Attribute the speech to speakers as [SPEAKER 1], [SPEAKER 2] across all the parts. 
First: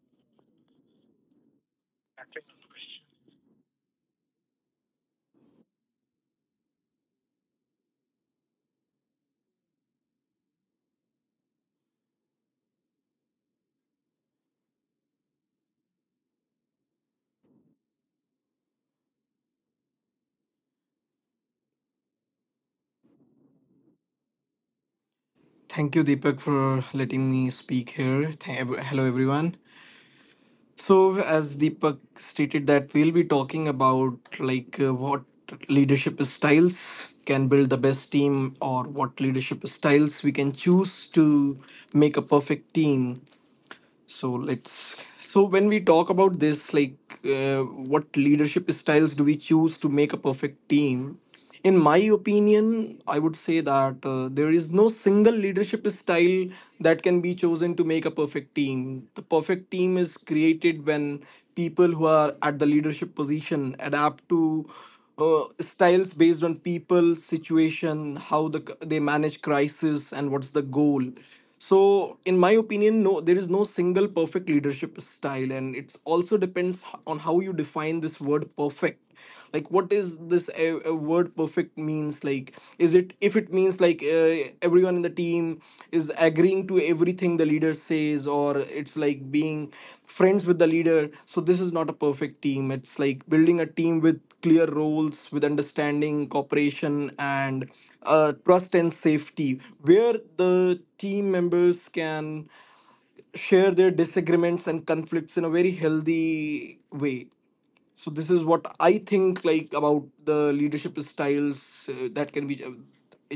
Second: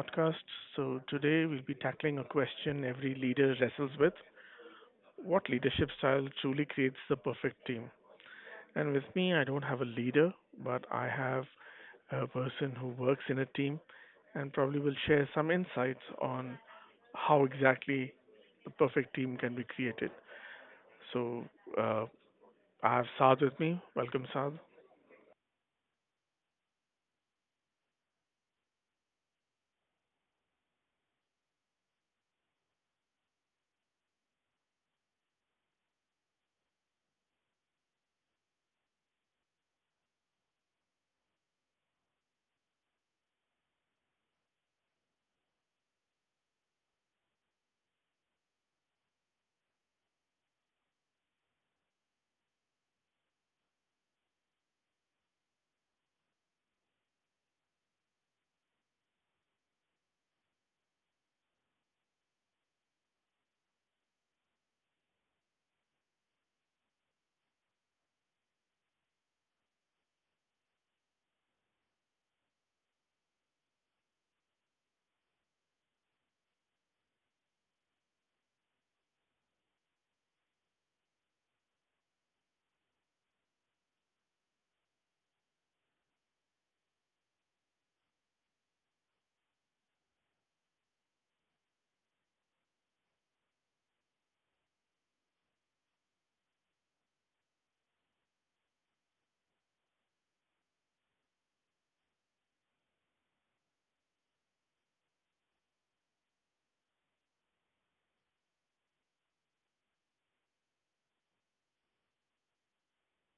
[SPEAKER 1] podcast. So, today we'll be tackling a question every leader wrestles with. What leadership style truly creates the perfect team? And with me, I don't have a leader, but I have a person who works in a team and probably will share some insights on how exactly the perfect team can be created. So, uh, I have Saad with me. Welcome, Saad.
[SPEAKER 2] Thank you, Deepak, for letting me speak here. Hello, everyone. So, as Deepak stated, that we'll be talking about what leadership styles can build the best team, or what leadership styles we can choose to make a perfect team. So let's. So when we talk about this, what leadership styles do we choose to make a perfect team? In my opinion, I would say that there is no single leadership style that can be chosen to make a perfect team. The perfect team is created when people who are at the leadership position adapt to styles based on people, situation, how they manage crisis, and what's the goal. So in my opinion, no, there is no single perfect leadership style, and it also depends on how you define this word perfect. Like, what is this, a word perfect means? Like, is it, if it means everyone in the team is agreeing to everything the leader says, or it's like being friends with the leader? So this is not a perfect team. It's like building a team with clear roles, with understanding, cooperation, and trust and safety, where the team members can share their disagreements and conflicts in a very healthy way. So this is what I think, like, about the leadership styles that can be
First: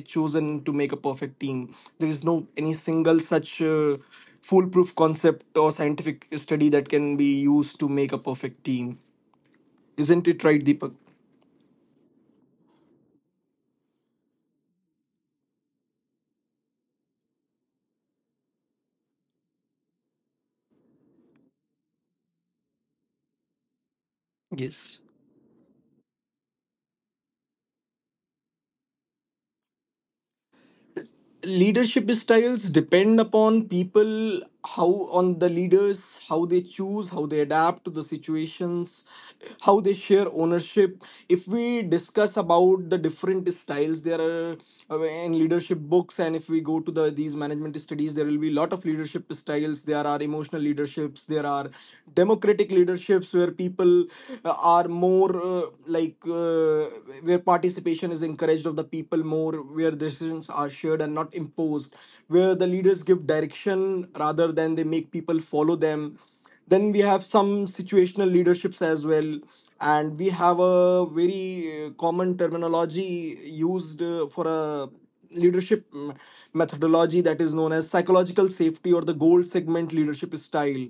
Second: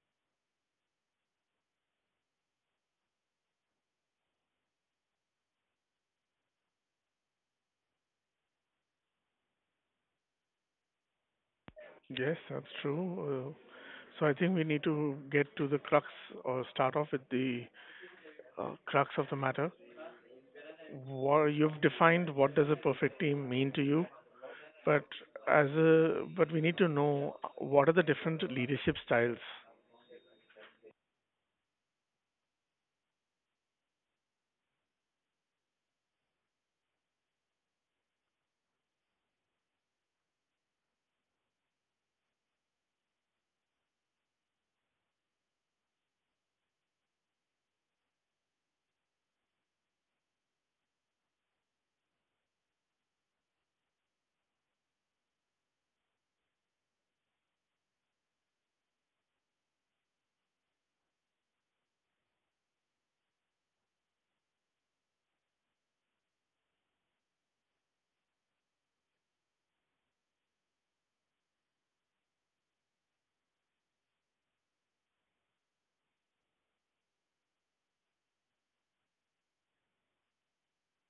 [SPEAKER 2] chosen to make a perfect team. There is no any single such foolproof concept or scientific study that can be used to make a perfect team. Isn't it right, Deepak?
[SPEAKER 1] Yes, that's true. So I think we need to get to the crux or start off with the crux of the matter. Wha You've defined what does a perfect team mean to you,
[SPEAKER 2] Yes.
[SPEAKER 1] but as a but we need to know what are the different leadership styles.
[SPEAKER 2] Leadership styles depend upon people, how, on the leaders, how they choose, how they adapt to the situations, how they share ownership. If we discuss about the different styles, there are in leadership books, and if we go to the these management studies, there will be a lot of leadership styles. There are emotional leaderships, there are democratic leaderships where people are more where participation is encouraged of the people more, where decisions are shared and not imposed, where the leaders give direction rather than they make people follow them. Then we have some situational leaderships as well, and we have a very common terminology used for a leadership methodology that is known as psychological safety or the gold segment leadership style,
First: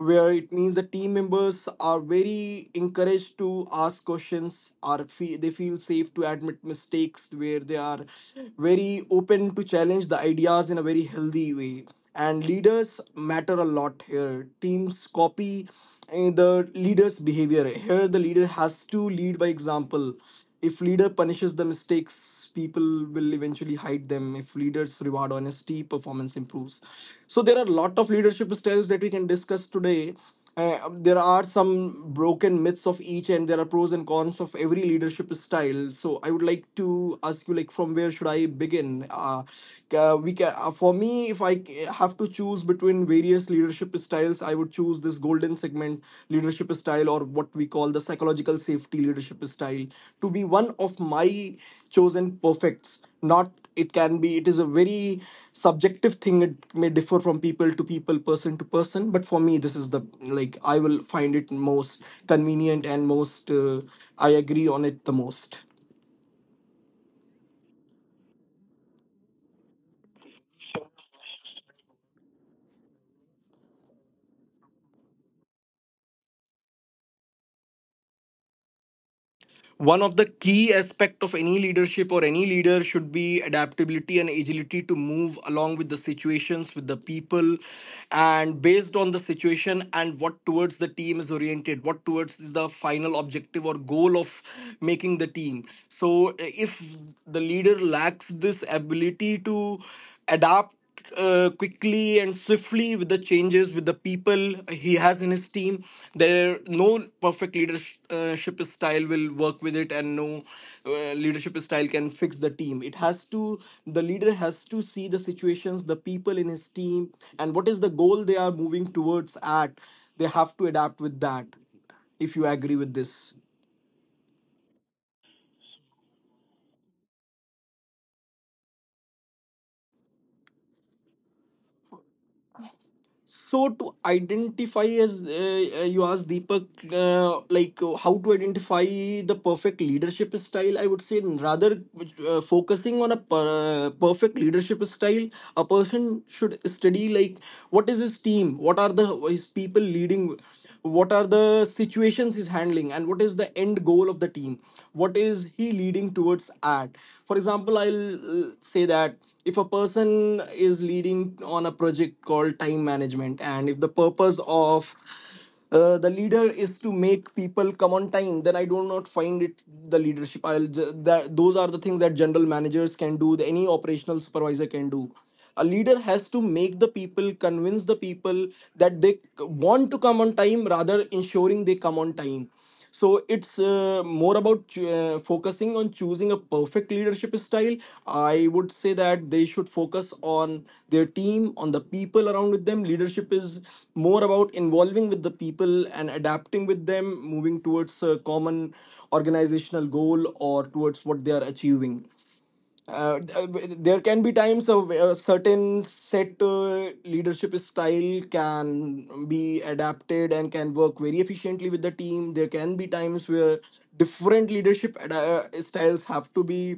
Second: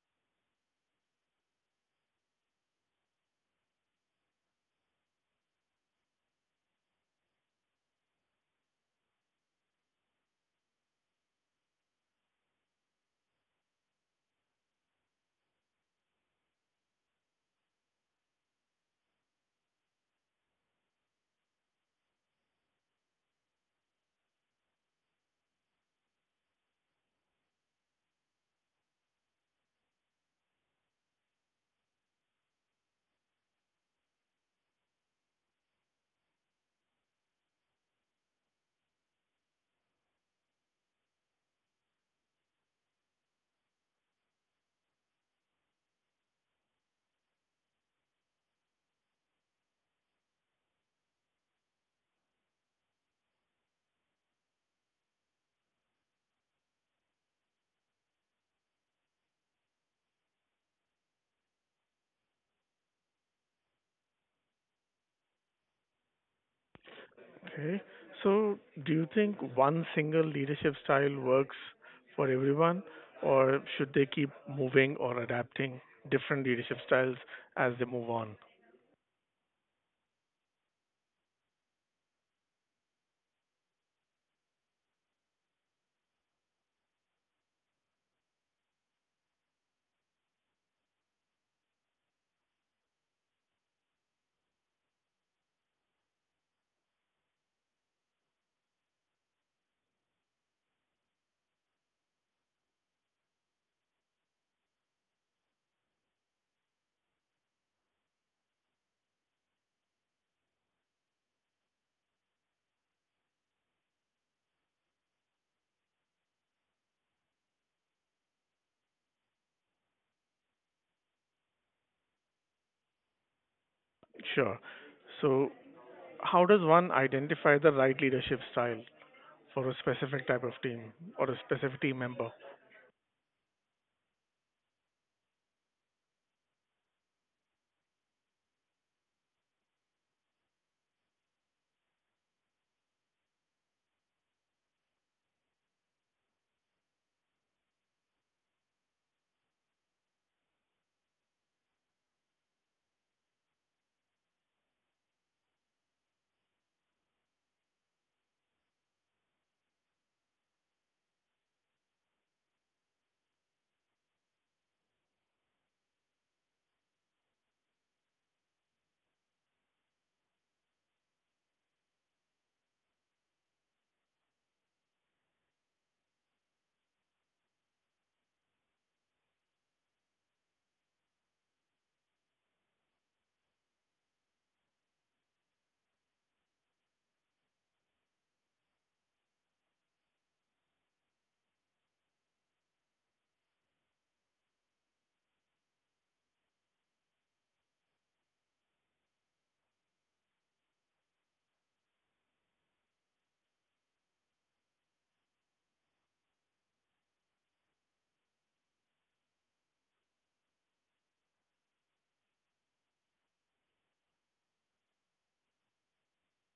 [SPEAKER 2] where it means the team members are very encouraged to ask questions, they feel safe to admit mistakes, where they are very open to challenge the ideas in a very healthy way. And leaders matter a lot here. Teams copy the leader's behavior here. The leader has to lead by example. If leader punishes the mistakes, people will eventually hide them. If leaders reward honesty, performance improves. So there are a lot of leadership styles that we can discuss today. There are some broken myths of each, and there are pros and cons of every leadership style. So I would like to ask you, like, from where should I begin? We can, for me, if I have to choose between various leadership styles, I would choose this golden segment leadership style, or what we call the psychological safety leadership style, to be one of my chosen perfects. Not, it can be, it is a very subjective thing. It may differ from people to people, person to person, but for me, this is the, like, I will find it most convenient and most, I agree on it the most.
[SPEAKER 1] Okay, so do you think one single leadership style works for everyone, or should they keep moving or adapting different leadership styles as they move on?
[SPEAKER 2] One of the key aspect of any leadership or any leader should be adaptability and agility to move along with the situations, with the people, and based on the situation and what towards the team is oriented, what towards is the final objective or goal of making the team. So if the leader lacks this ability to adapt quickly and swiftly with the changes, with the people he has in his team, there no perfect leadership style will work with it, and no leadership style can fix the team. It has to, the leader has to see the situations, the people in his team, and what is the goal they are moving towards at, they have to adapt with that, if you agree with this.
[SPEAKER 1] Sure. So, how does one identify the right leadership style for a specific type of team or a specific team member?
[SPEAKER 2] So to identify, as you asked Deepak, how to identify the perfect leadership style, I would say rather focusing on a perfect leadership style, a person should study like what is his team, what are the his people leading, what are the situations he's handling, and what is the end goal of the team, what is he leading towards at. For example, I'll say that if a person is leading on a project called time management, and if the purpose of the leader is to make people come on time, then I do not find it the leadership. That those are the things that general managers can do, that any operational supervisor can do. A leader has to make the people, convince the people, that they want to come on time, rather ensuring they come on time. So it's more about focusing on choosing a perfect leadership style. I would say that they should focus on their team, on the people around with them. Leadership is more about involving with the people and adapting with them, moving towards a common organizational goal or towards what they are achieving. uh, there can be times a certain set leadership style can be adapted and can work very efficiently with the team. There can be times where different leadership styles have to be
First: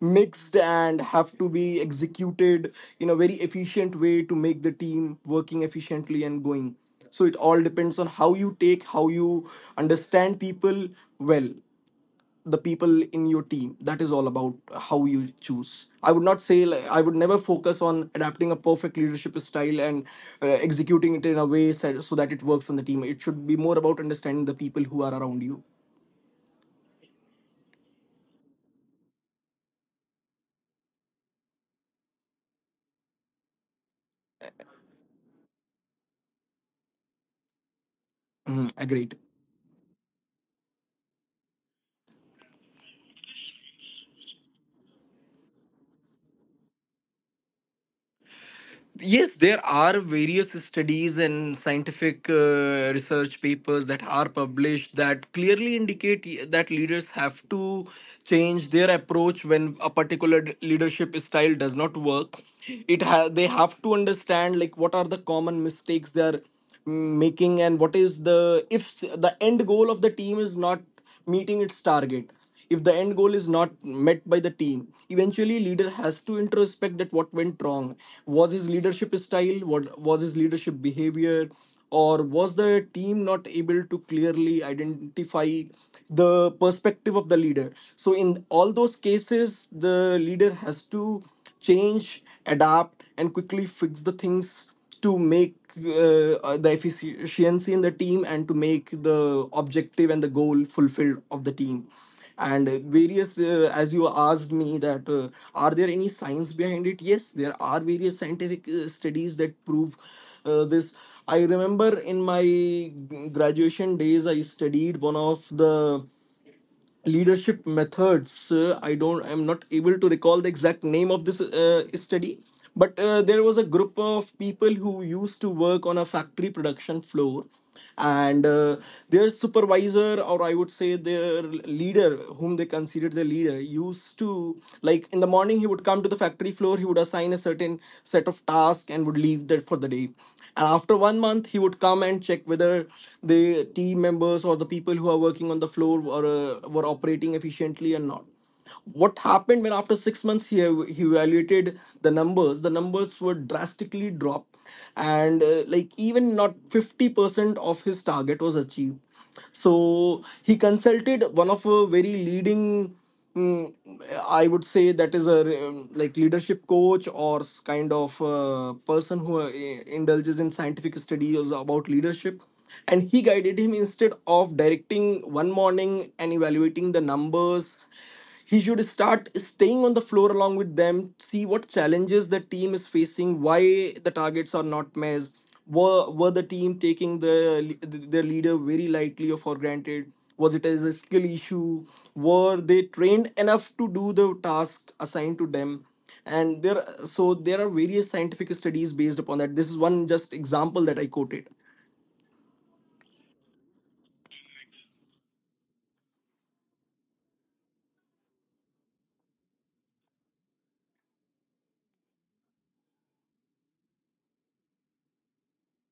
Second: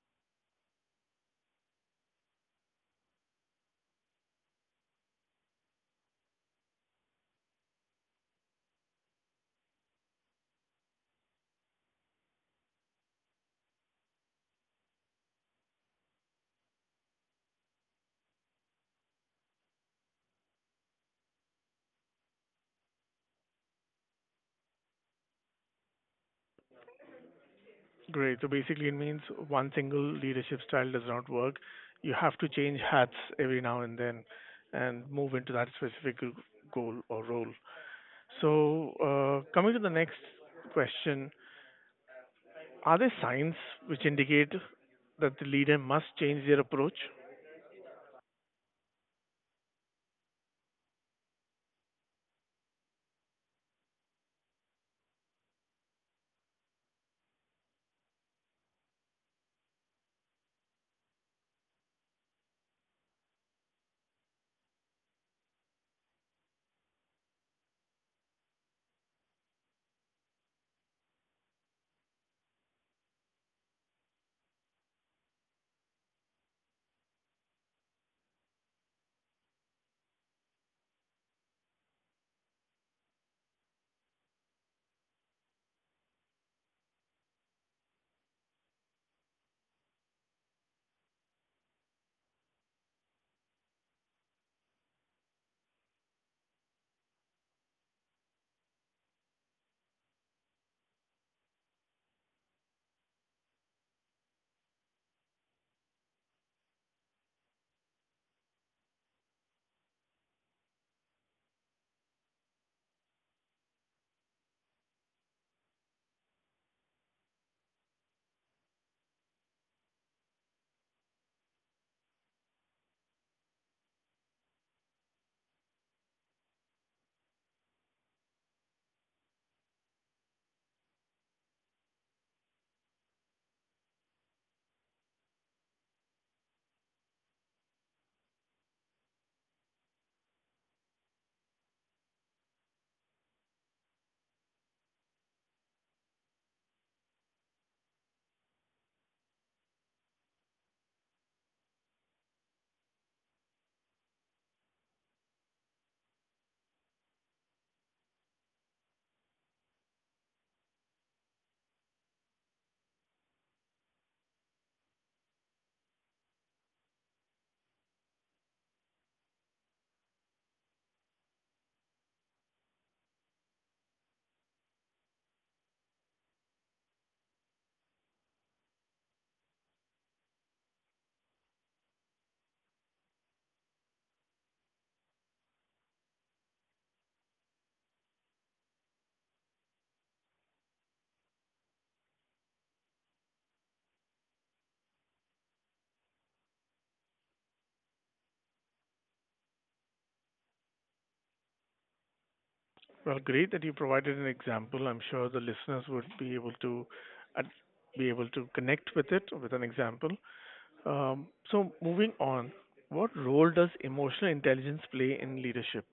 [SPEAKER 2] mixed and have to be executed in a very efficient way to make the team working efficiently and going. So it all depends on how you take, how you understand people well, the people in your team. That is all about how you choose. I would not say, like, I would never focus on adapting a perfect leadership style and executing it in a way so that it works on the team. It should be more about understanding the people who are around you.
[SPEAKER 1] Great. So basically, it means one single leadership style does not work. You have to change hats every now and then and move into that specific goal or role.
[SPEAKER 2] Mhm,
[SPEAKER 1] So,
[SPEAKER 2] agreed.
[SPEAKER 1] coming to the next question. Are there signs which indicate that the leader must change their approach?
[SPEAKER 2] Yes, there are various studies and scientific research papers that are published that clearly indicate that leaders have to change their approach when a particular leadership style does not work. They have to understand, like, what are the common mistakes they are making, and what is the, if the end goal of the team is not meeting its target. If the end goal is not met by the team, eventually leader has to introspect that what went wrong. Was his leadership style, what was his leadership behavior, or was the team not able to clearly identify the perspective of the leader? So in all those cases, the leader has to change, adapt, and quickly fix the things to make the efficiency in the team and to make the objective and the goal fulfilled of the team. And various, as you asked me that, are there any science behind it? Yes, there are various scientific studies that prove this. I remember in my graduation days I studied one of the leadership methods. I don't, I'm not able to recall the exact name of this study, but there was a group of people who used to work on a factory production floor. And their supervisor, or I would say their leader, whom they considered the leader, used to, like, in the morning he would come to the factory floor, he would assign a certain set of tasks and would leave that for the day. And after 1 month, he would come and check whether the team members or the people who are working on the floor were operating efficiently and not. What happened when after 6 months he, he evaluated the numbers were drastically dropped, and like, even not 50% of his target was achieved. So he consulted one of a very leading, Mm, I would say that is a like leadership coach or kind of person who indulges in scientific studies about leadership. And he guided him, instead of directing one morning and evaluating the numbers, He should start staying on the floor along with them, see what challenges the team is facing, why the targets are not met, were the team taking the their leader very lightly or for granted? Was it as a skill issue? Were they trained enough to do the task assigned to them? And there, so there are various scientific studies based upon that. This is one just example that I quoted.
[SPEAKER 1] Well, great that you provided an example. I'm sure the listeners would uh, be able to connect with it with an example. So moving on, what role does emotional intelligence play in leadership?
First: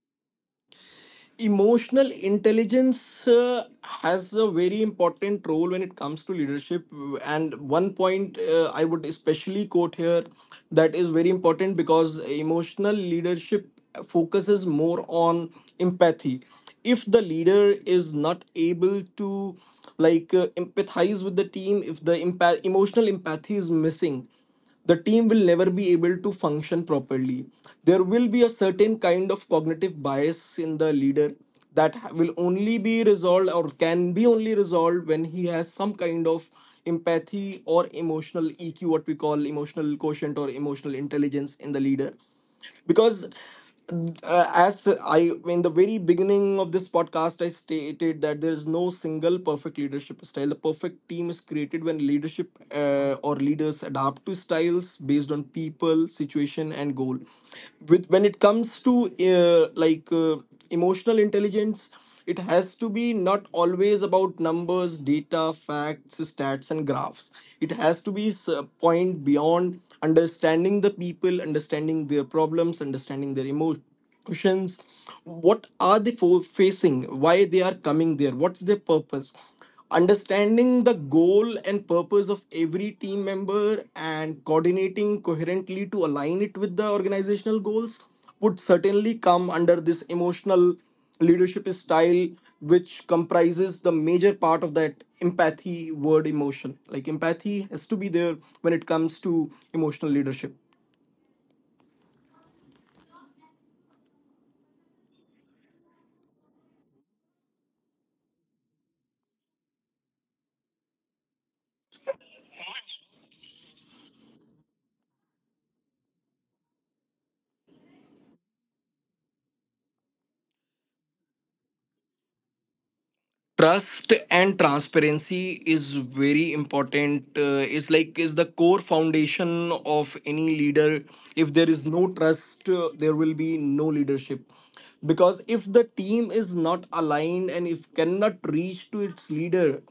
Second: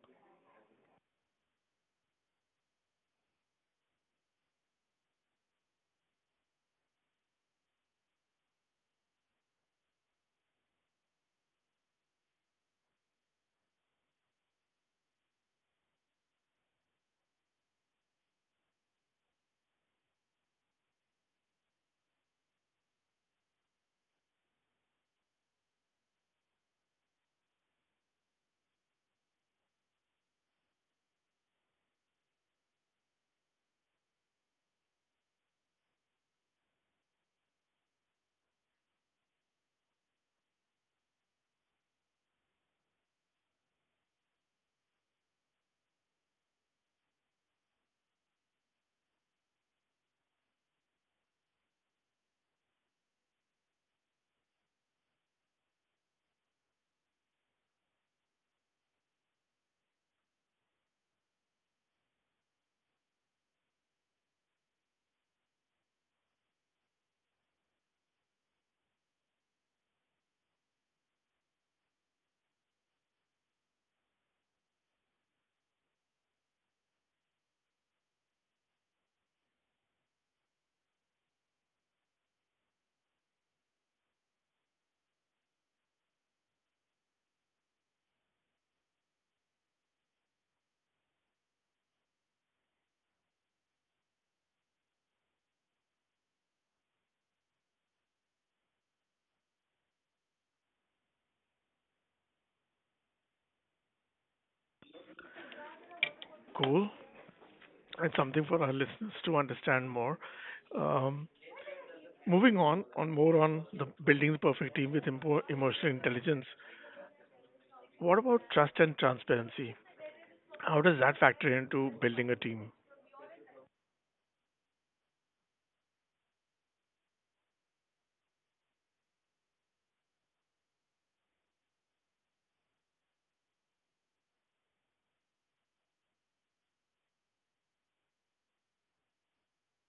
[SPEAKER 2] Emotional intelligence has a very important role when it comes to leadership, and one point I would especially quote here that is very important, because emotional leadership focuses more on empathy. If the leader is not able to, like, empathize with the team, if the emotional empathy is missing, the team will never be able to function properly. There will be a certain kind of cognitive bias in the leader that will only be resolved, or can be only resolved, when he has some kind of empathy or emotional EQ, what we call emotional quotient or emotional intelligence in the leader. Because, as I in the very beginning of this podcast, I stated that there is no single perfect leadership style. The perfect team is created when leadership or leaders adapt to styles based on people, situation, and goal. With, when it comes to, emotional intelligence, it has to be not always about numbers, data, facts, stats and graphs. It has to be a point beyond understanding the people, understanding their problems, understanding their emotions. What are they for facing? Why they are coming there? What's their purpose? Understanding the goal and purpose of every team member and coordinating coherently to align it with the organizational goals would certainly come under this emotional leadership style, which comprises the major part of that empathy word, emotion. Like, empathy has to be there when it comes to emotional leadership.
[SPEAKER 1] Cool. It's something for our listeners to understand more. Um, moving on more on the building the perfect team with emotional intelligence. What about trust and transparency? How does that factor into building a team?
[SPEAKER 2] Trust and transparency is very important, is like, is the core foundation of any leader. If there is no trust, there will be no leadership, because if the team is not aligned and if cannot reach to its leader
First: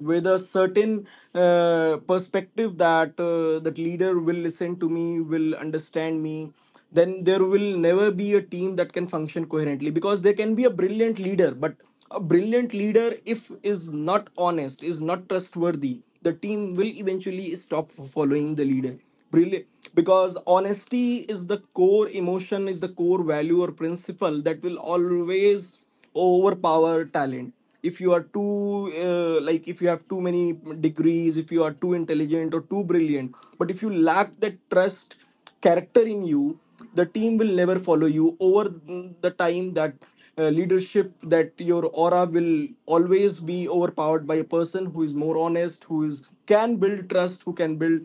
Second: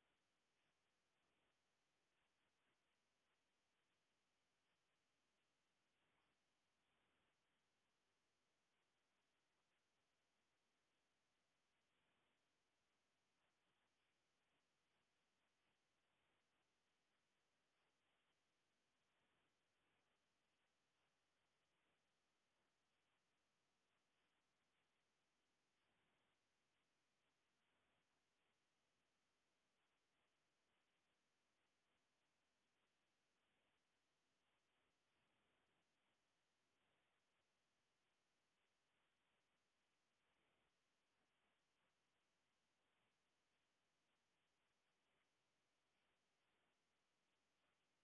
[SPEAKER 2] with a certain perspective that, that leader will listen to me, will understand me, then there will never be a team that can function coherently. Because there can be a brilliant leader, but a brilliant leader, if is not honest, is not trustworthy, the team will eventually stop following the leader. Brilliant. Because honesty is the core emotion, is the core value or principle that will always overpower talent. If you are too, like, if you have too many degrees, if you are too intelligent or too brilliant, but if you lack that trust, character in you, the team will never follow you. Over the time, that leadership, that your aura will always be overpowered by a person who is more honest, who is can build trust, who can build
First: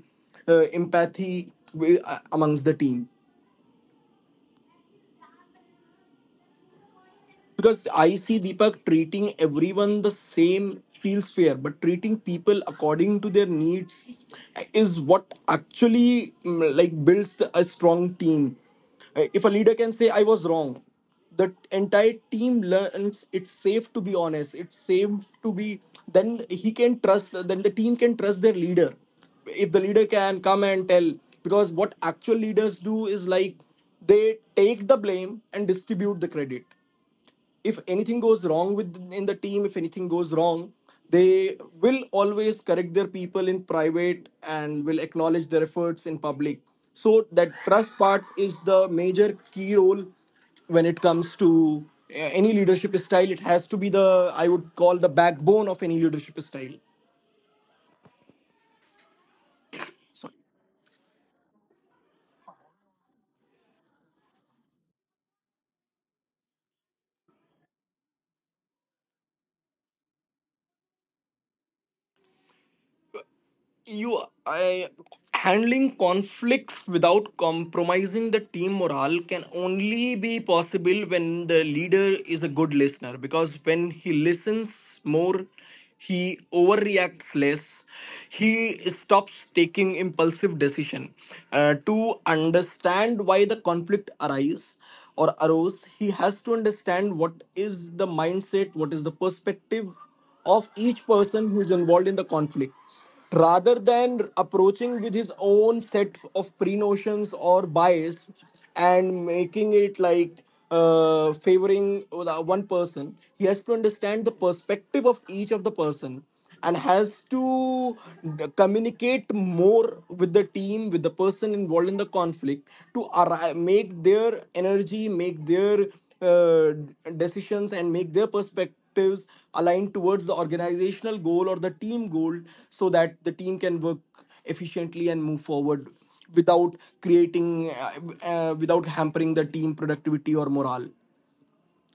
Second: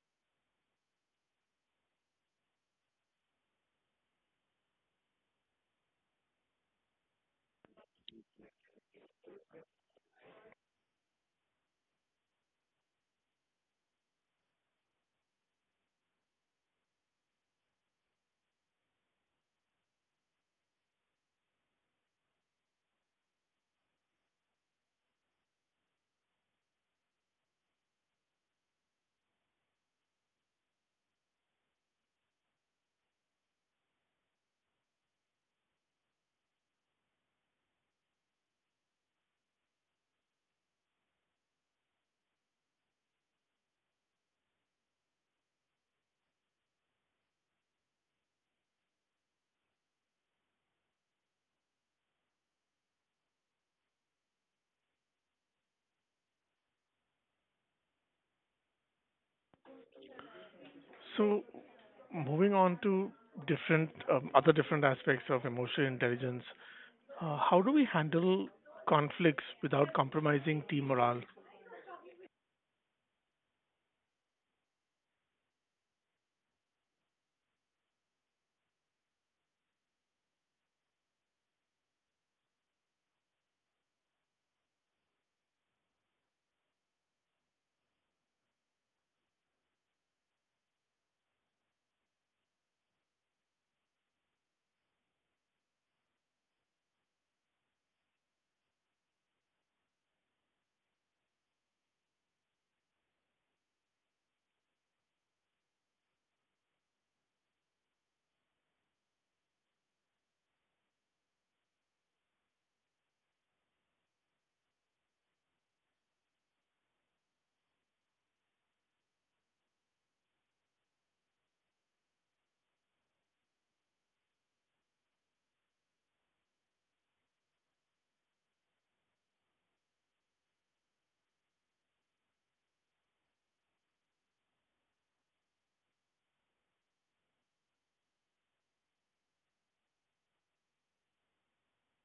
[SPEAKER 2] empathy amongst the team. Because I see, Deepak, treating everyone the same feels fair, but treating people according to their needs is what actually, like, builds a strong team. If a leader can say I was wrong, the entire team learns it's safe to be honest. It's safe to be. Then he can trust. Then the team can trust their leader. If the leader can come and tell, because what actual leaders do is like, they take the blame and distribute the credit. If anything goes wrong with in the team, if anything goes wrong, they will always correct their people in private and will acknowledge their efforts in public. So that trust part is the major key role when it comes to any leadership style. It has to be the, I would call, the backbone of any leadership style.
[SPEAKER 1] So moving on to different other different aspects of emotional intelligence. How do we handle conflicts without compromising team morale?
[SPEAKER 2] you I, Handling conflicts without compromising the team morale can only be possible when the leader is a good listener, because when he listens more, he overreacts less, he stops taking impulsive decision. To understand why the conflict arises or arose, he has to understand what is the mindset, what is the perspective of each person who is involved in the conflict, rather than approaching with his own set of pre notions or bias and making it like favoring the one person. He has to understand the perspective of each of the person, and has to communicate more with the team, with the person involved in the conflict, to make their energy, make their uh, decisions and make their perspectives aligned towards the organizational goal or the team goal, so that the team can work efficiently and move forward without creating without hampering the team productivity or morale.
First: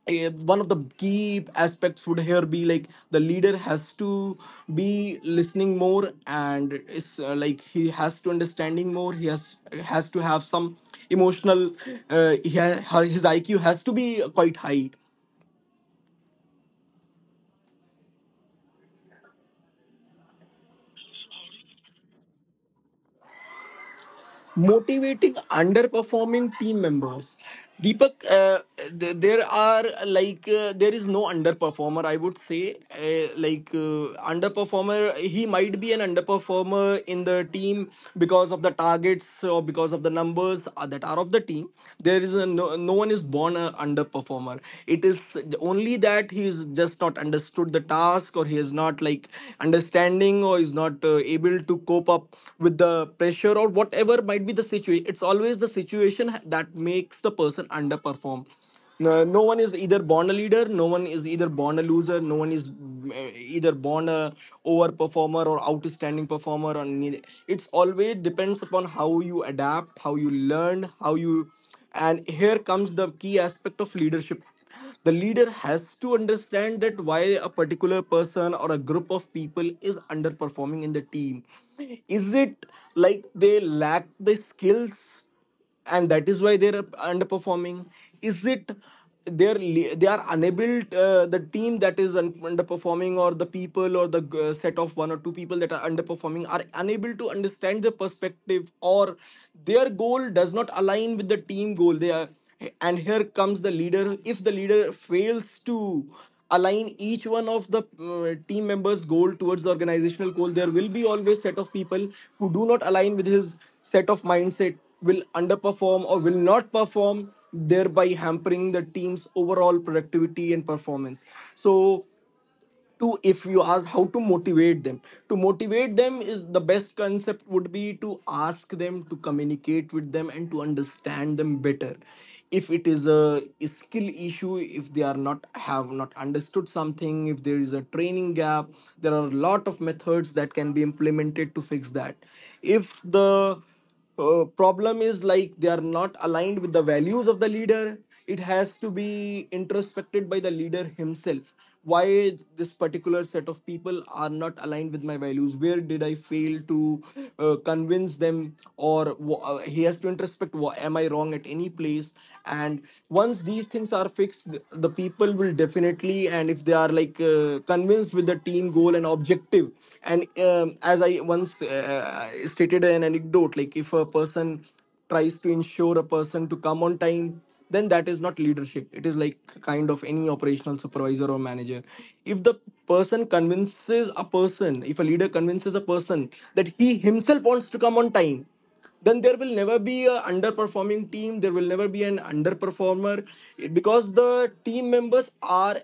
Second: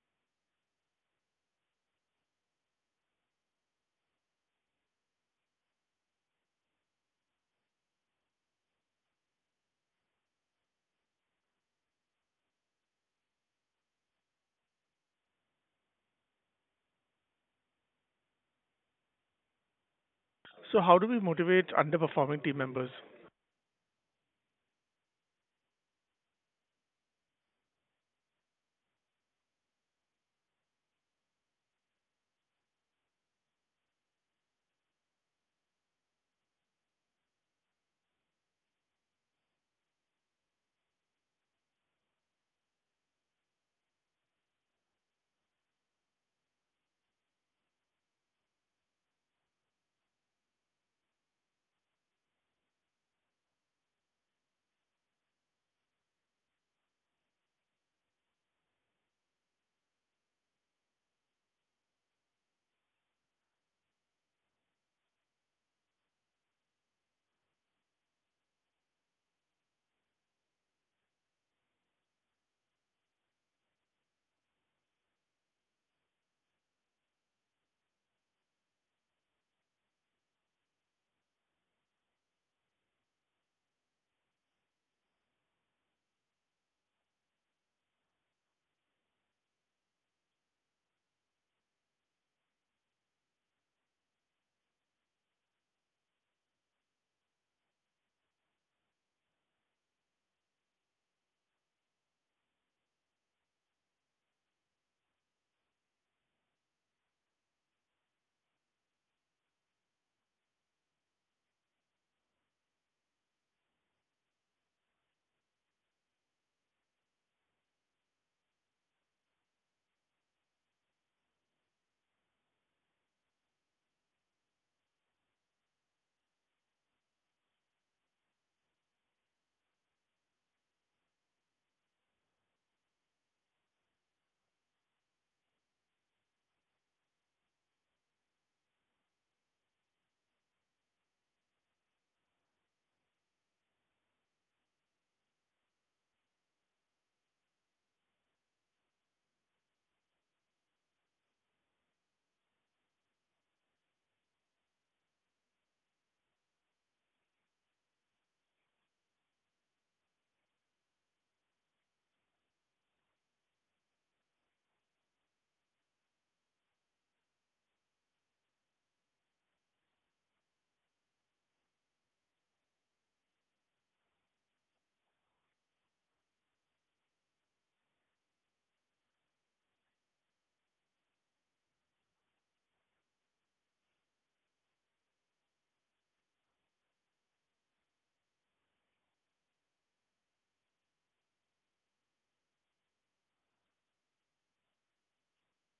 [SPEAKER 2] One of the key aspects would here be, like, the leader has to be listening more, and is, like, he has to understanding more, he has to have some emotional, he his IQ has to be quite high.
[SPEAKER 1] So, how do we motivate underperforming team members?
[SPEAKER 2] Motivating underperforming team members, Deepak, there are, like, there is no underperformer, I would say. Underperformer, he might be an underperformer in the team because of the targets or because of the numbers that are of the team. There is a, no, no one is born an underperformer. It is only that he is just not understood the task, or he has not, not like, understanding, or is not able to cope up with the pressure, or whatever might be the situation. It's always the situation that makes the person underperform. No, no one is either born a leader, no one is either born a loser, no one is, either born a overperformer or outstanding performer or neither. It's always depends upon how you adapt, how you learn, how you. And here comes the key aspect of leadership. The leader has to understand that why a particular person or a group of people is underperforming in the team. Is it like they lack the skills, and that is why they're underperforming? Is it they're they are the team that is underperforming, or the people, or the set of one or two people that are underperforming, are unable to understand the perspective, or their goal does not align with the team goal? They are, and here comes the leader. If the leader fails to align each one of the team members goal towards the organizational goal, there will be always set of people who do not align with his set of mindset, will underperform or will not perform, thereby hampering the team's overall productivity and performance. So, to, if you ask how to motivate them, to motivate them is the best concept, would be to ask them, to communicate with them and to understand them better. If it is a skill issue, if they are not have not understood something, if there is a training gap, there are a lot of methods that can be implemented to fix that. If the problem is like they are not aligned with the values of the leader, it has to be introspected by the leader himself: why this particular set of people are not aligned with my values, where did I fail to convince them, or he has to introspect, am I wrong at any place? And once these things are fixed, the people will definitely, and if they are like convinced with the team goal and objective effective. And as I once, stated an anecdote, like, if a person tries to ensure a person to come on time, then that is not leadership, it is like kind of any operational supervisor or manager. If the person convinces a person, if a leader convinces a person that he himself wants to come on time, then there will never be a underperforming team, there will never be an underperformer, because the team members are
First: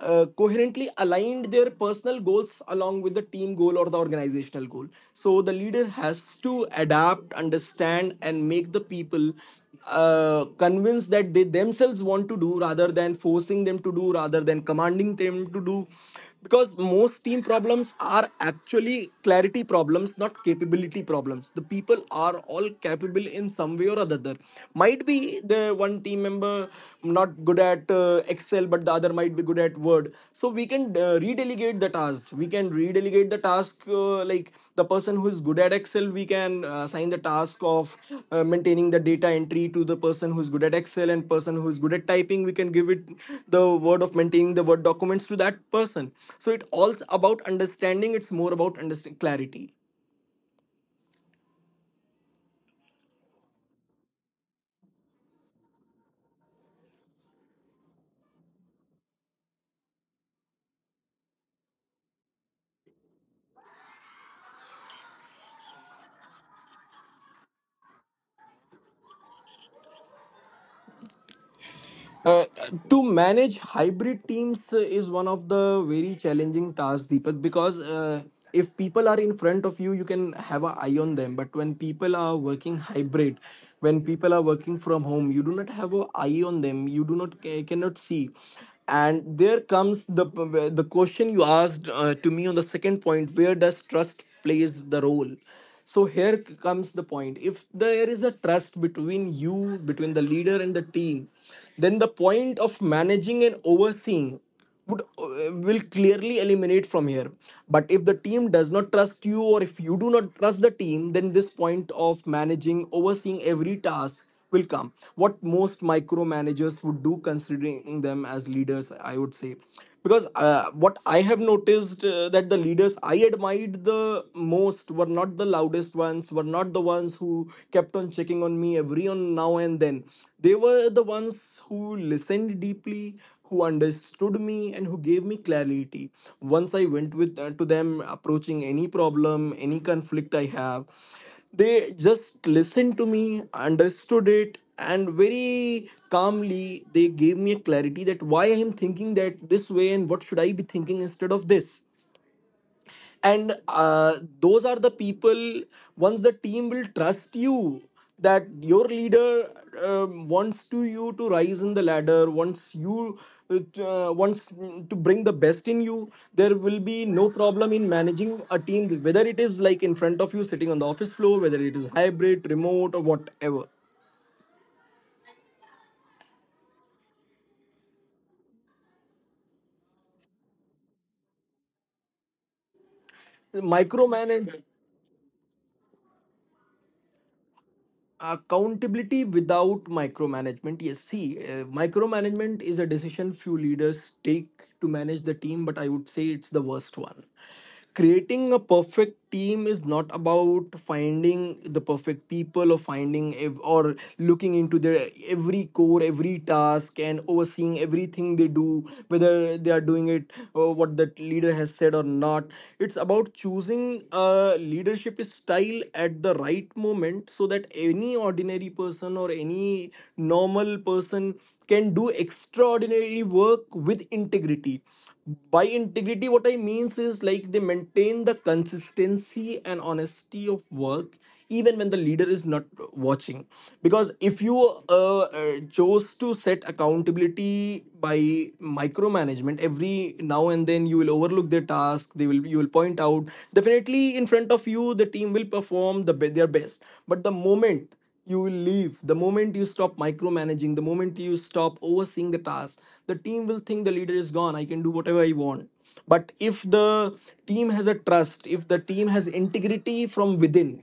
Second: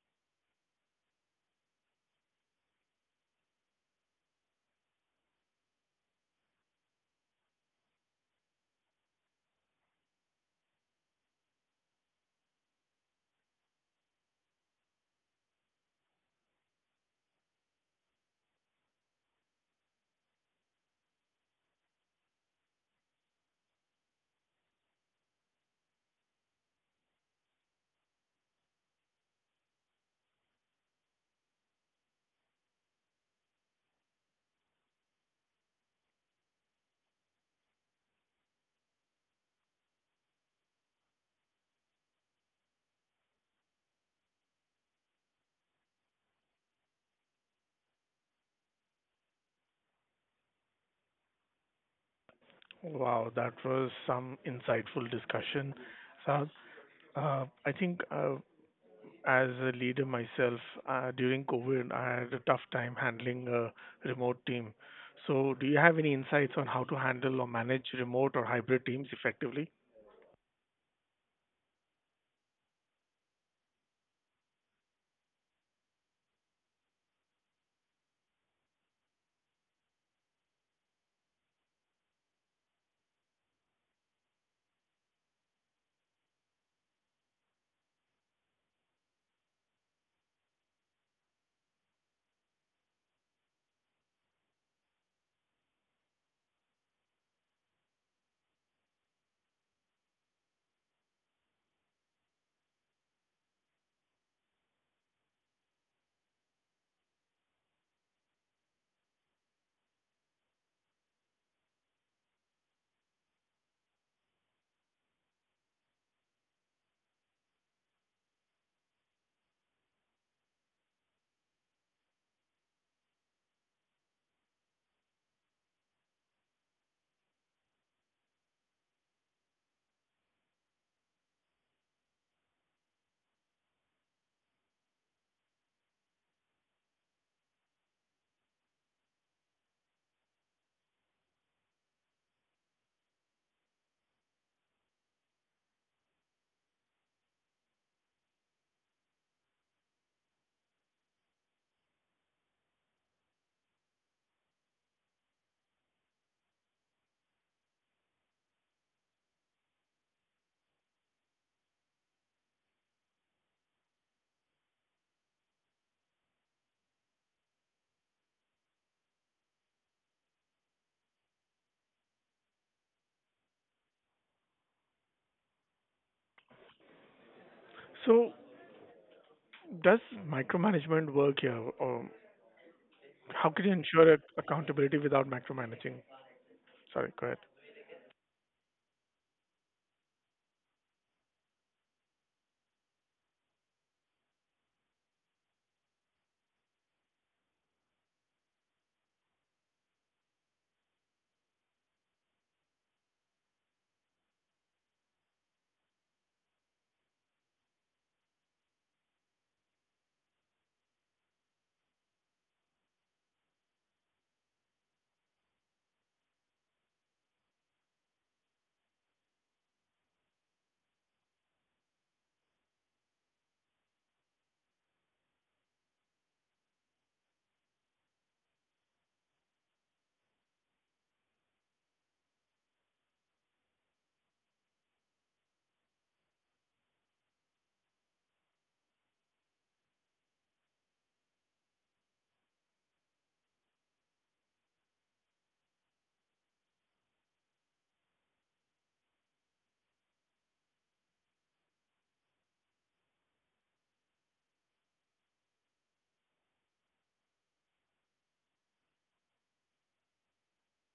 [SPEAKER 2] coherently aligned their personal goals along with the team goal or the organizational goal. So the leader has to adapt, understand, and make the people convinced that they themselves want to do, rather than forcing them to do, rather than commanding them to do. Because most team problems are actually clarity problems, not capability problems. The people are all capable in some way or other. Might be the one team member not good at Excel, but the other might be good at Word. So we can redelegate the task, we can redelegate delegate the task, like, the person who is good at Excel, we can assign the task of maintaining the data entry to the person who is good at Excel, and person who is good at typing, we can give it the word of maintaining the Word documents to that person. So it all's about understanding, it's more about understanding, clarity.
[SPEAKER 1] Wow, that was some insightful discussion. So, I think as a leader myself, during COVID, I had a tough time handling a remote team. So, do you have any insights on how to handle or manage remote or hybrid teams effectively?
[SPEAKER 2] Uh, to manage hybrid teams is one of the very challenging tasks, Deepak, because, if people are in front of you, you can have an eye on them. But when people are working hybrid, when people are working from home, you do not have an eye on them. You do not cannot see, and there comes the question you asked to me on the second point: where does trust plays the role? So here comes the point. If there is a trust between you, between the leader and the team, then the point of managing and overseeing would will clearly eliminate from here. But if the team does not trust you, or if you do not trust the team, then this point of managing, overseeing every task will come. What most micromanagers would do, considering them as leaders, I would say. Because what I have noticed that the leaders I admired the most were not the loudest ones, were not the ones who kept on checking on me every on now and then. They were the ones who listened deeply, who understood me, and who gave me clarity. Once I went with to them, approaching any problem, any conflict I have, they just listened to me, understood it, and very calmly they gave me a clarity that why I am thinking that this way and what should I be thinking instead of this. And Those are the people. Once the team will trust you that your leader wants to you to rise in the ladder, wants you wants to bring the best in you, there will be no problem in managing a team, whether it is like in front of you sitting on the office floor, whether it is hybrid, remote, or whatever.
[SPEAKER 1] So, does micromanagement work here, or how can you ensure
[SPEAKER 2] Micromanage
[SPEAKER 1] accountability without micromanaging? Sorry, go ahead.
[SPEAKER 2] Accountability without micromanagement, yes. See, micromanagement is a decision few leaders take to manage the team, but I would say it's the worst one. Creating a perfect team is not about finding the perfect people or or looking into their every core, every task, and overseeing everything they do, whether they are doing it what that leader has said or not. It's about choosing a leadership style at the right moment, so that any ordinary person or any normal person can do extraordinary work with integrity. By integrity what I means is like they maintain the consistency and honesty of work even when the leader is not watching. Because if you chose to set accountability by micromanagement, every now and then you will overlook their task, they will, you will point out. Definitely in front of you the team will perform their best, but the moment you will leave, the moment you stop micromanaging, the moment you stop overseeing the task, the team will think the leader is gone, I can do whatever I want. But if the team has a trust, if the team has integrity from within,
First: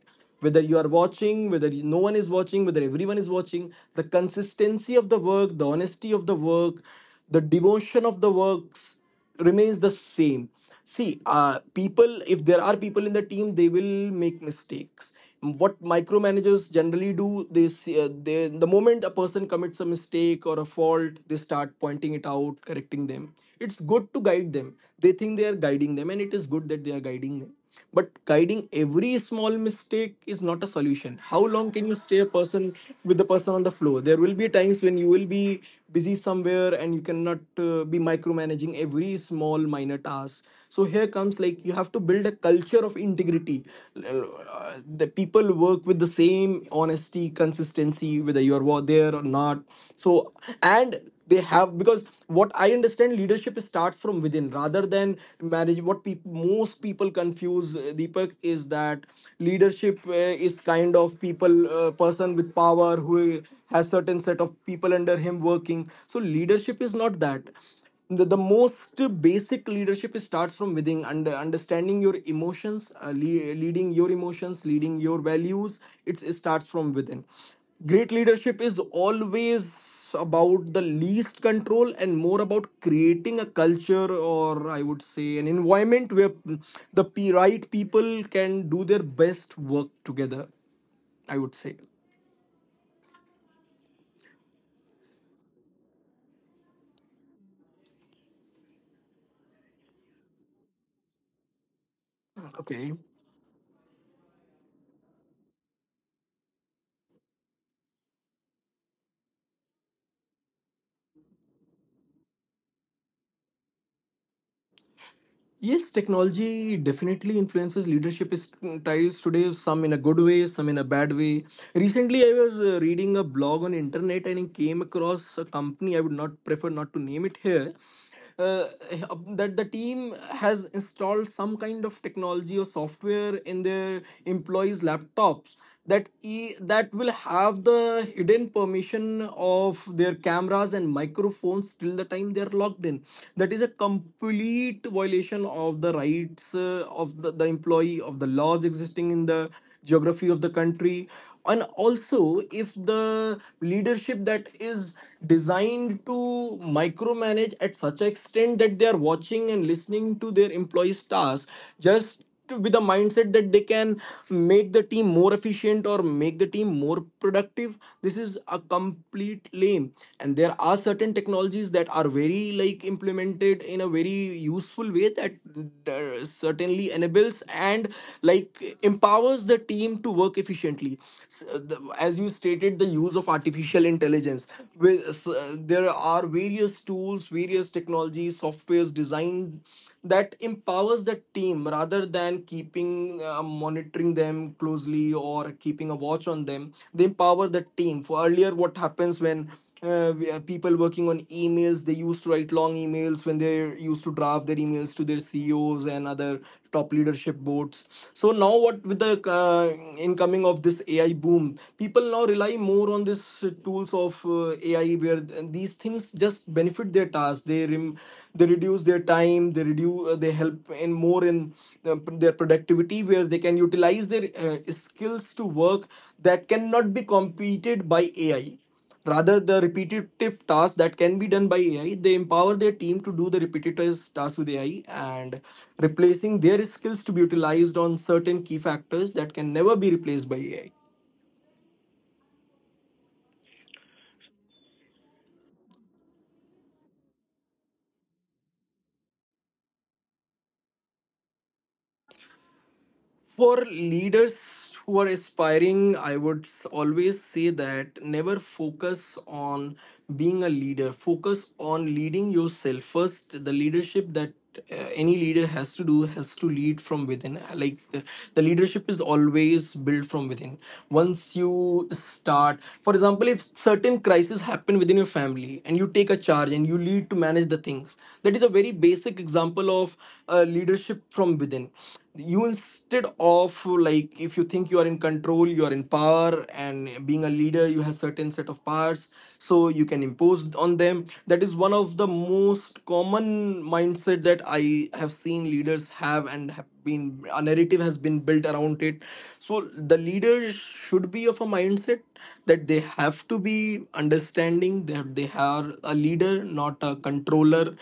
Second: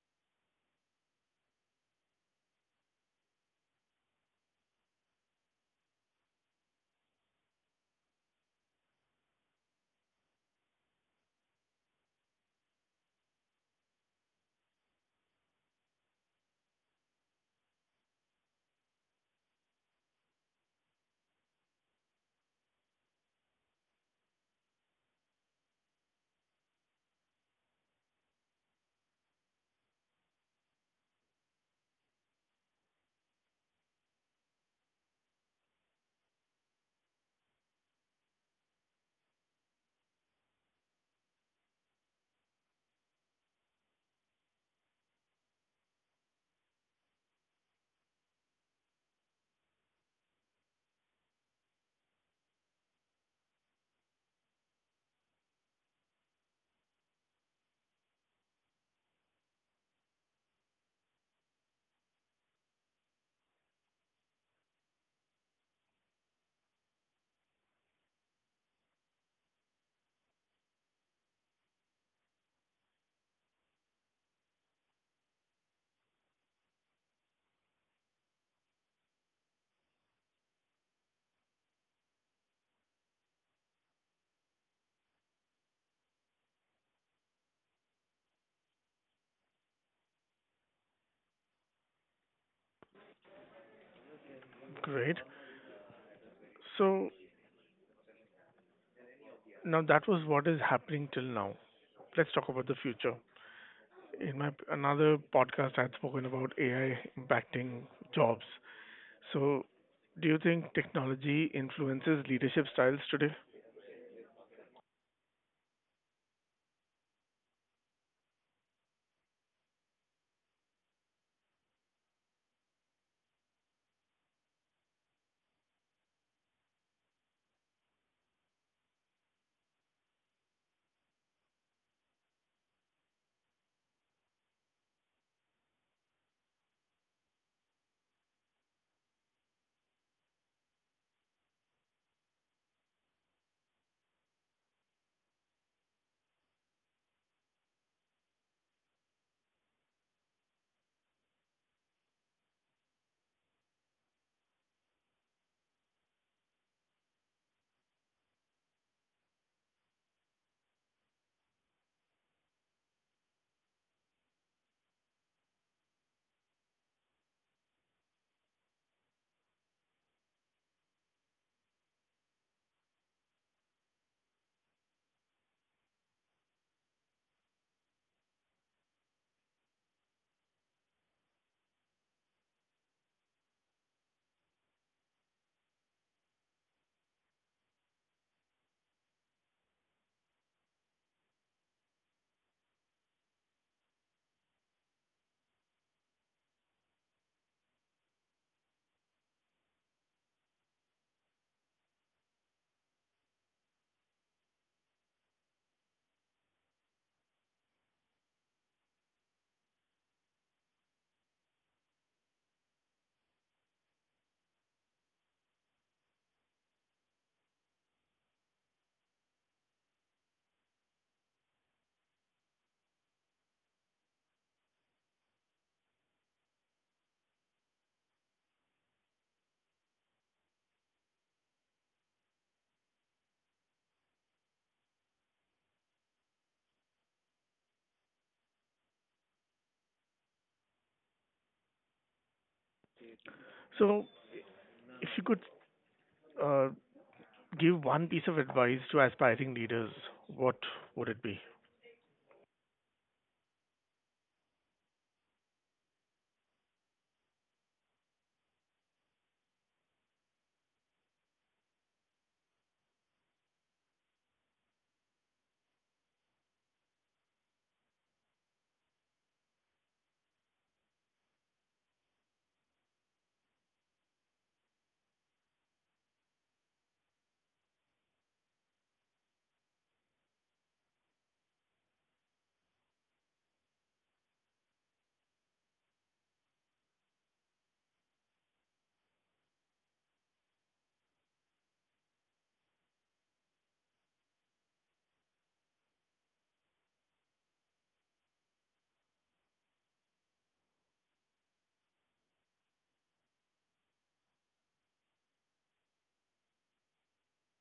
[SPEAKER 2] whether you are watching, no one is watching, whether everyone is watching, the consistency of the work, the honesty of the work, the devotion of the works remains the same. See, people, if there are people in the team, they will make mistakes. What micromanagers generally do, they the moment a person commits a mistake or a fault, they start pointing it out, correcting them. It's good to guide them. They think they are guiding them, and it is good that they are guiding them. But guiding every small mistake is not a solution. How long can you stay a person with the person on the floor? There will be times when you will be busy somewhere and you cannot be micromanaging every small minor task us. So here comes, like, you have to build a culture of integrity. Uh, the people work with the same honesty, consistency whether you are there or not. So, and they have, because what I understand, leadership starts from within rather than marriage. What peop most people confuse, Deepak, is that leadership is kind of people, person with power who has certain set of people under him working. So leadership is not that. The most basic leadership is starts from within, and understanding your emotions, leading your emotions, leading your values. It starts from within. Great leadership is always about the least control and more about creating a culture, or I would say an environment where the right people can do their best work together, I would say.
[SPEAKER 1] Great. So now that was what is happening till now. Let's talk about the
[SPEAKER 2] Okay.
[SPEAKER 1] future. In my another podcast, I had spoken about AI impacting jobs. So, do you think technology influences leadership styles today?
[SPEAKER 2] Yes, technology definitely influences leadership styles today, some in a good way, some in a bad way. Recently, I was reading a blog on internet and I came across a company, I would not prefer not to name it here, uh, that the team has installed some kind of technology or software in their employees laptops, that will have the hidden permission of their cameras and microphones till the time they are logged in. That is a complete violation of the rights of the employee, of the laws existing in the geography of the country. And also, if the leadership that is designed to micromanage at such an extent that they are watching and listening to their employees tasks, just to, with the mindset that they can make the team more efficient or make the team more productive, this is a complete lame. And there are certain technologies that are very very like implemented in a very useful way that certainly enables and like empowers the team to work efficiently. As you stated, the use of artificial intelligence with there are various tools, various technologies, softwares designed that empowers the team rather than keeping monitoring them closely or keeping a watch on them. They empower the team, for earlier what happens when people working on emails, they used to write long emails when they used to draft their emails to their ceos and other top leadership boards. So now what, with the uh, incoming of this ai boom, people now rely more on these tools of ai, where these things just benefit their task, they reduce their time, they help in more in their productivity, where they can utilize their skills to work that cannot be competed by ai. Rather, the repetitive tasks that can be done by AI, they empower their team to do the repetitive tasks with AI, and replacing their skills to be utilized on certain key factors that can never be replaced by AI.
[SPEAKER 1] So, if you could uh, give one piece of advice to aspiring leaders, what would it be?
[SPEAKER 2] For leaders who are aspiring, I would always say that never focus on being a leader. Focus on leading yourself first. The leadership that any leader has to do has to lead from within. Like the leadership is always built from within. Once you start, for example, if certain crises happen within your family and you take a charge and you lead to manage the things, that is a very basic example of leadership from within. You, instead of like, if you think you are in control, you are in power, and being a leader you have certain set of powers, so you can impose on them, that is one of the most common mindset that I have seen leaders have, and have been a narrative has been built around it. So the leaders should be of a mindset that they have to be understanding that they are a leader, not a controller.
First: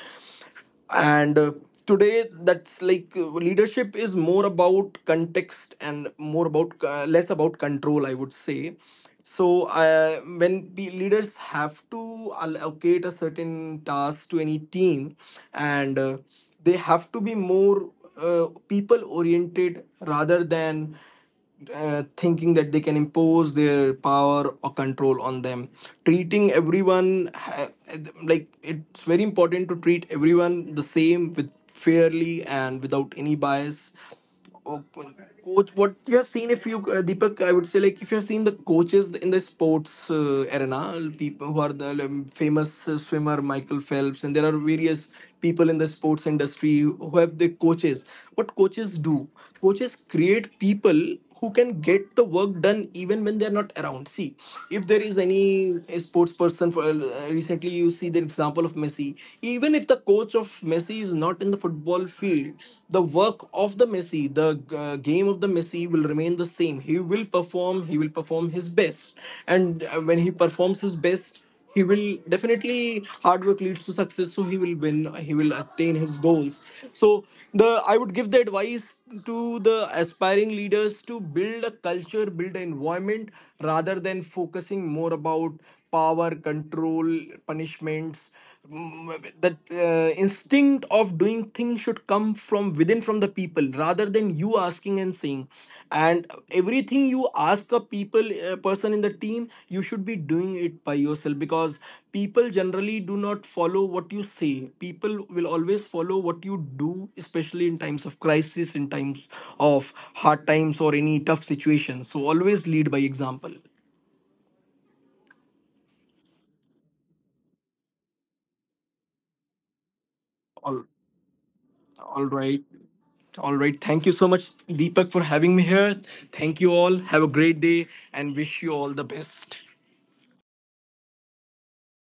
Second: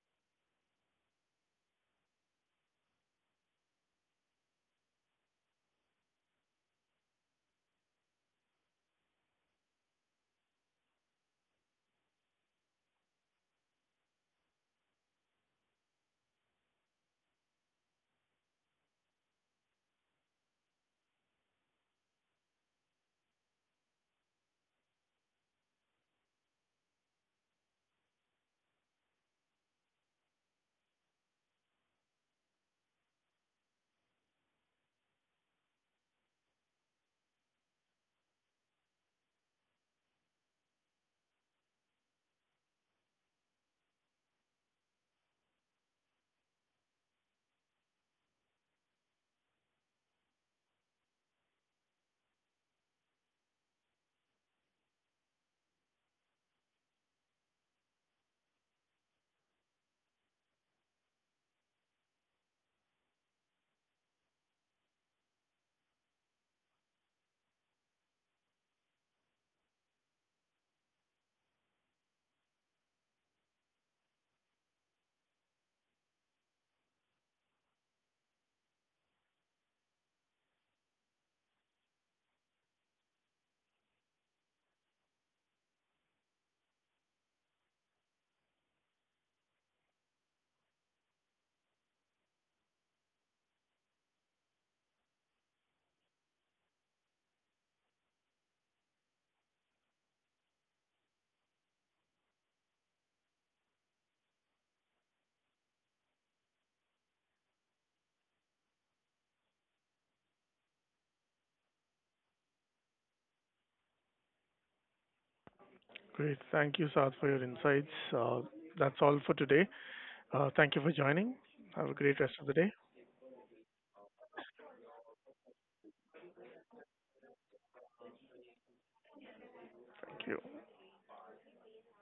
[SPEAKER 2] And Today that's like leadership is more about context and more about less about control, I would say. So when leaders have to allocate a certain task to any team, and they have to be more people oriented rather than thinking that they can impose their power or control on them. treating everyone ha- like, it's very important to treat everyone the same, with fairly and without any bias. Oh, coach, what you have seen, if you Deepak, I would say, like, if you have seen the coaches in the sports arena, people who are the famous swimmer Michael Phelps, and there are various people in the sports industry who have the coaches. What coaches do, coaches create people who can get the work done even when they're not around. See, if there is any sports person, for recently, you see the example of Messi. Even if the coach of Messi is not in the football field, the work of the Messi, the game of the Messi will remain the same. He will perform. He will perform his best. And When he performs his best, he will definitely, hard work leads to success, so he will win, he will attain his goals. So the I would give the advice to the aspiring leaders to build a culture, build an environment rather than focusing more about power, control, punishments. The instinct of doing things should come from within, from the people, rather than you asking and saying. And everything you ask a people, a person in the team, you should be doing it by yourself, because people generally do not follow what you say, people will always follow what you do, especially in times of crisis, in times of hard times or any tough situations. So always lead by example.
[SPEAKER 1] Great. Thank you, Saad, for your insights. That's all for today. Thank you
[SPEAKER 2] all
[SPEAKER 1] for joining. Have a great
[SPEAKER 2] all
[SPEAKER 1] rest of the
[SPEAKER 2] right
[SPEAKER 1] day.
[SPEAKER 2] All right. Thank you so much, Deepak, for having me here. Thank you all. Have a great day, and wish you all the best.
[SPEAKER 1] Thank you.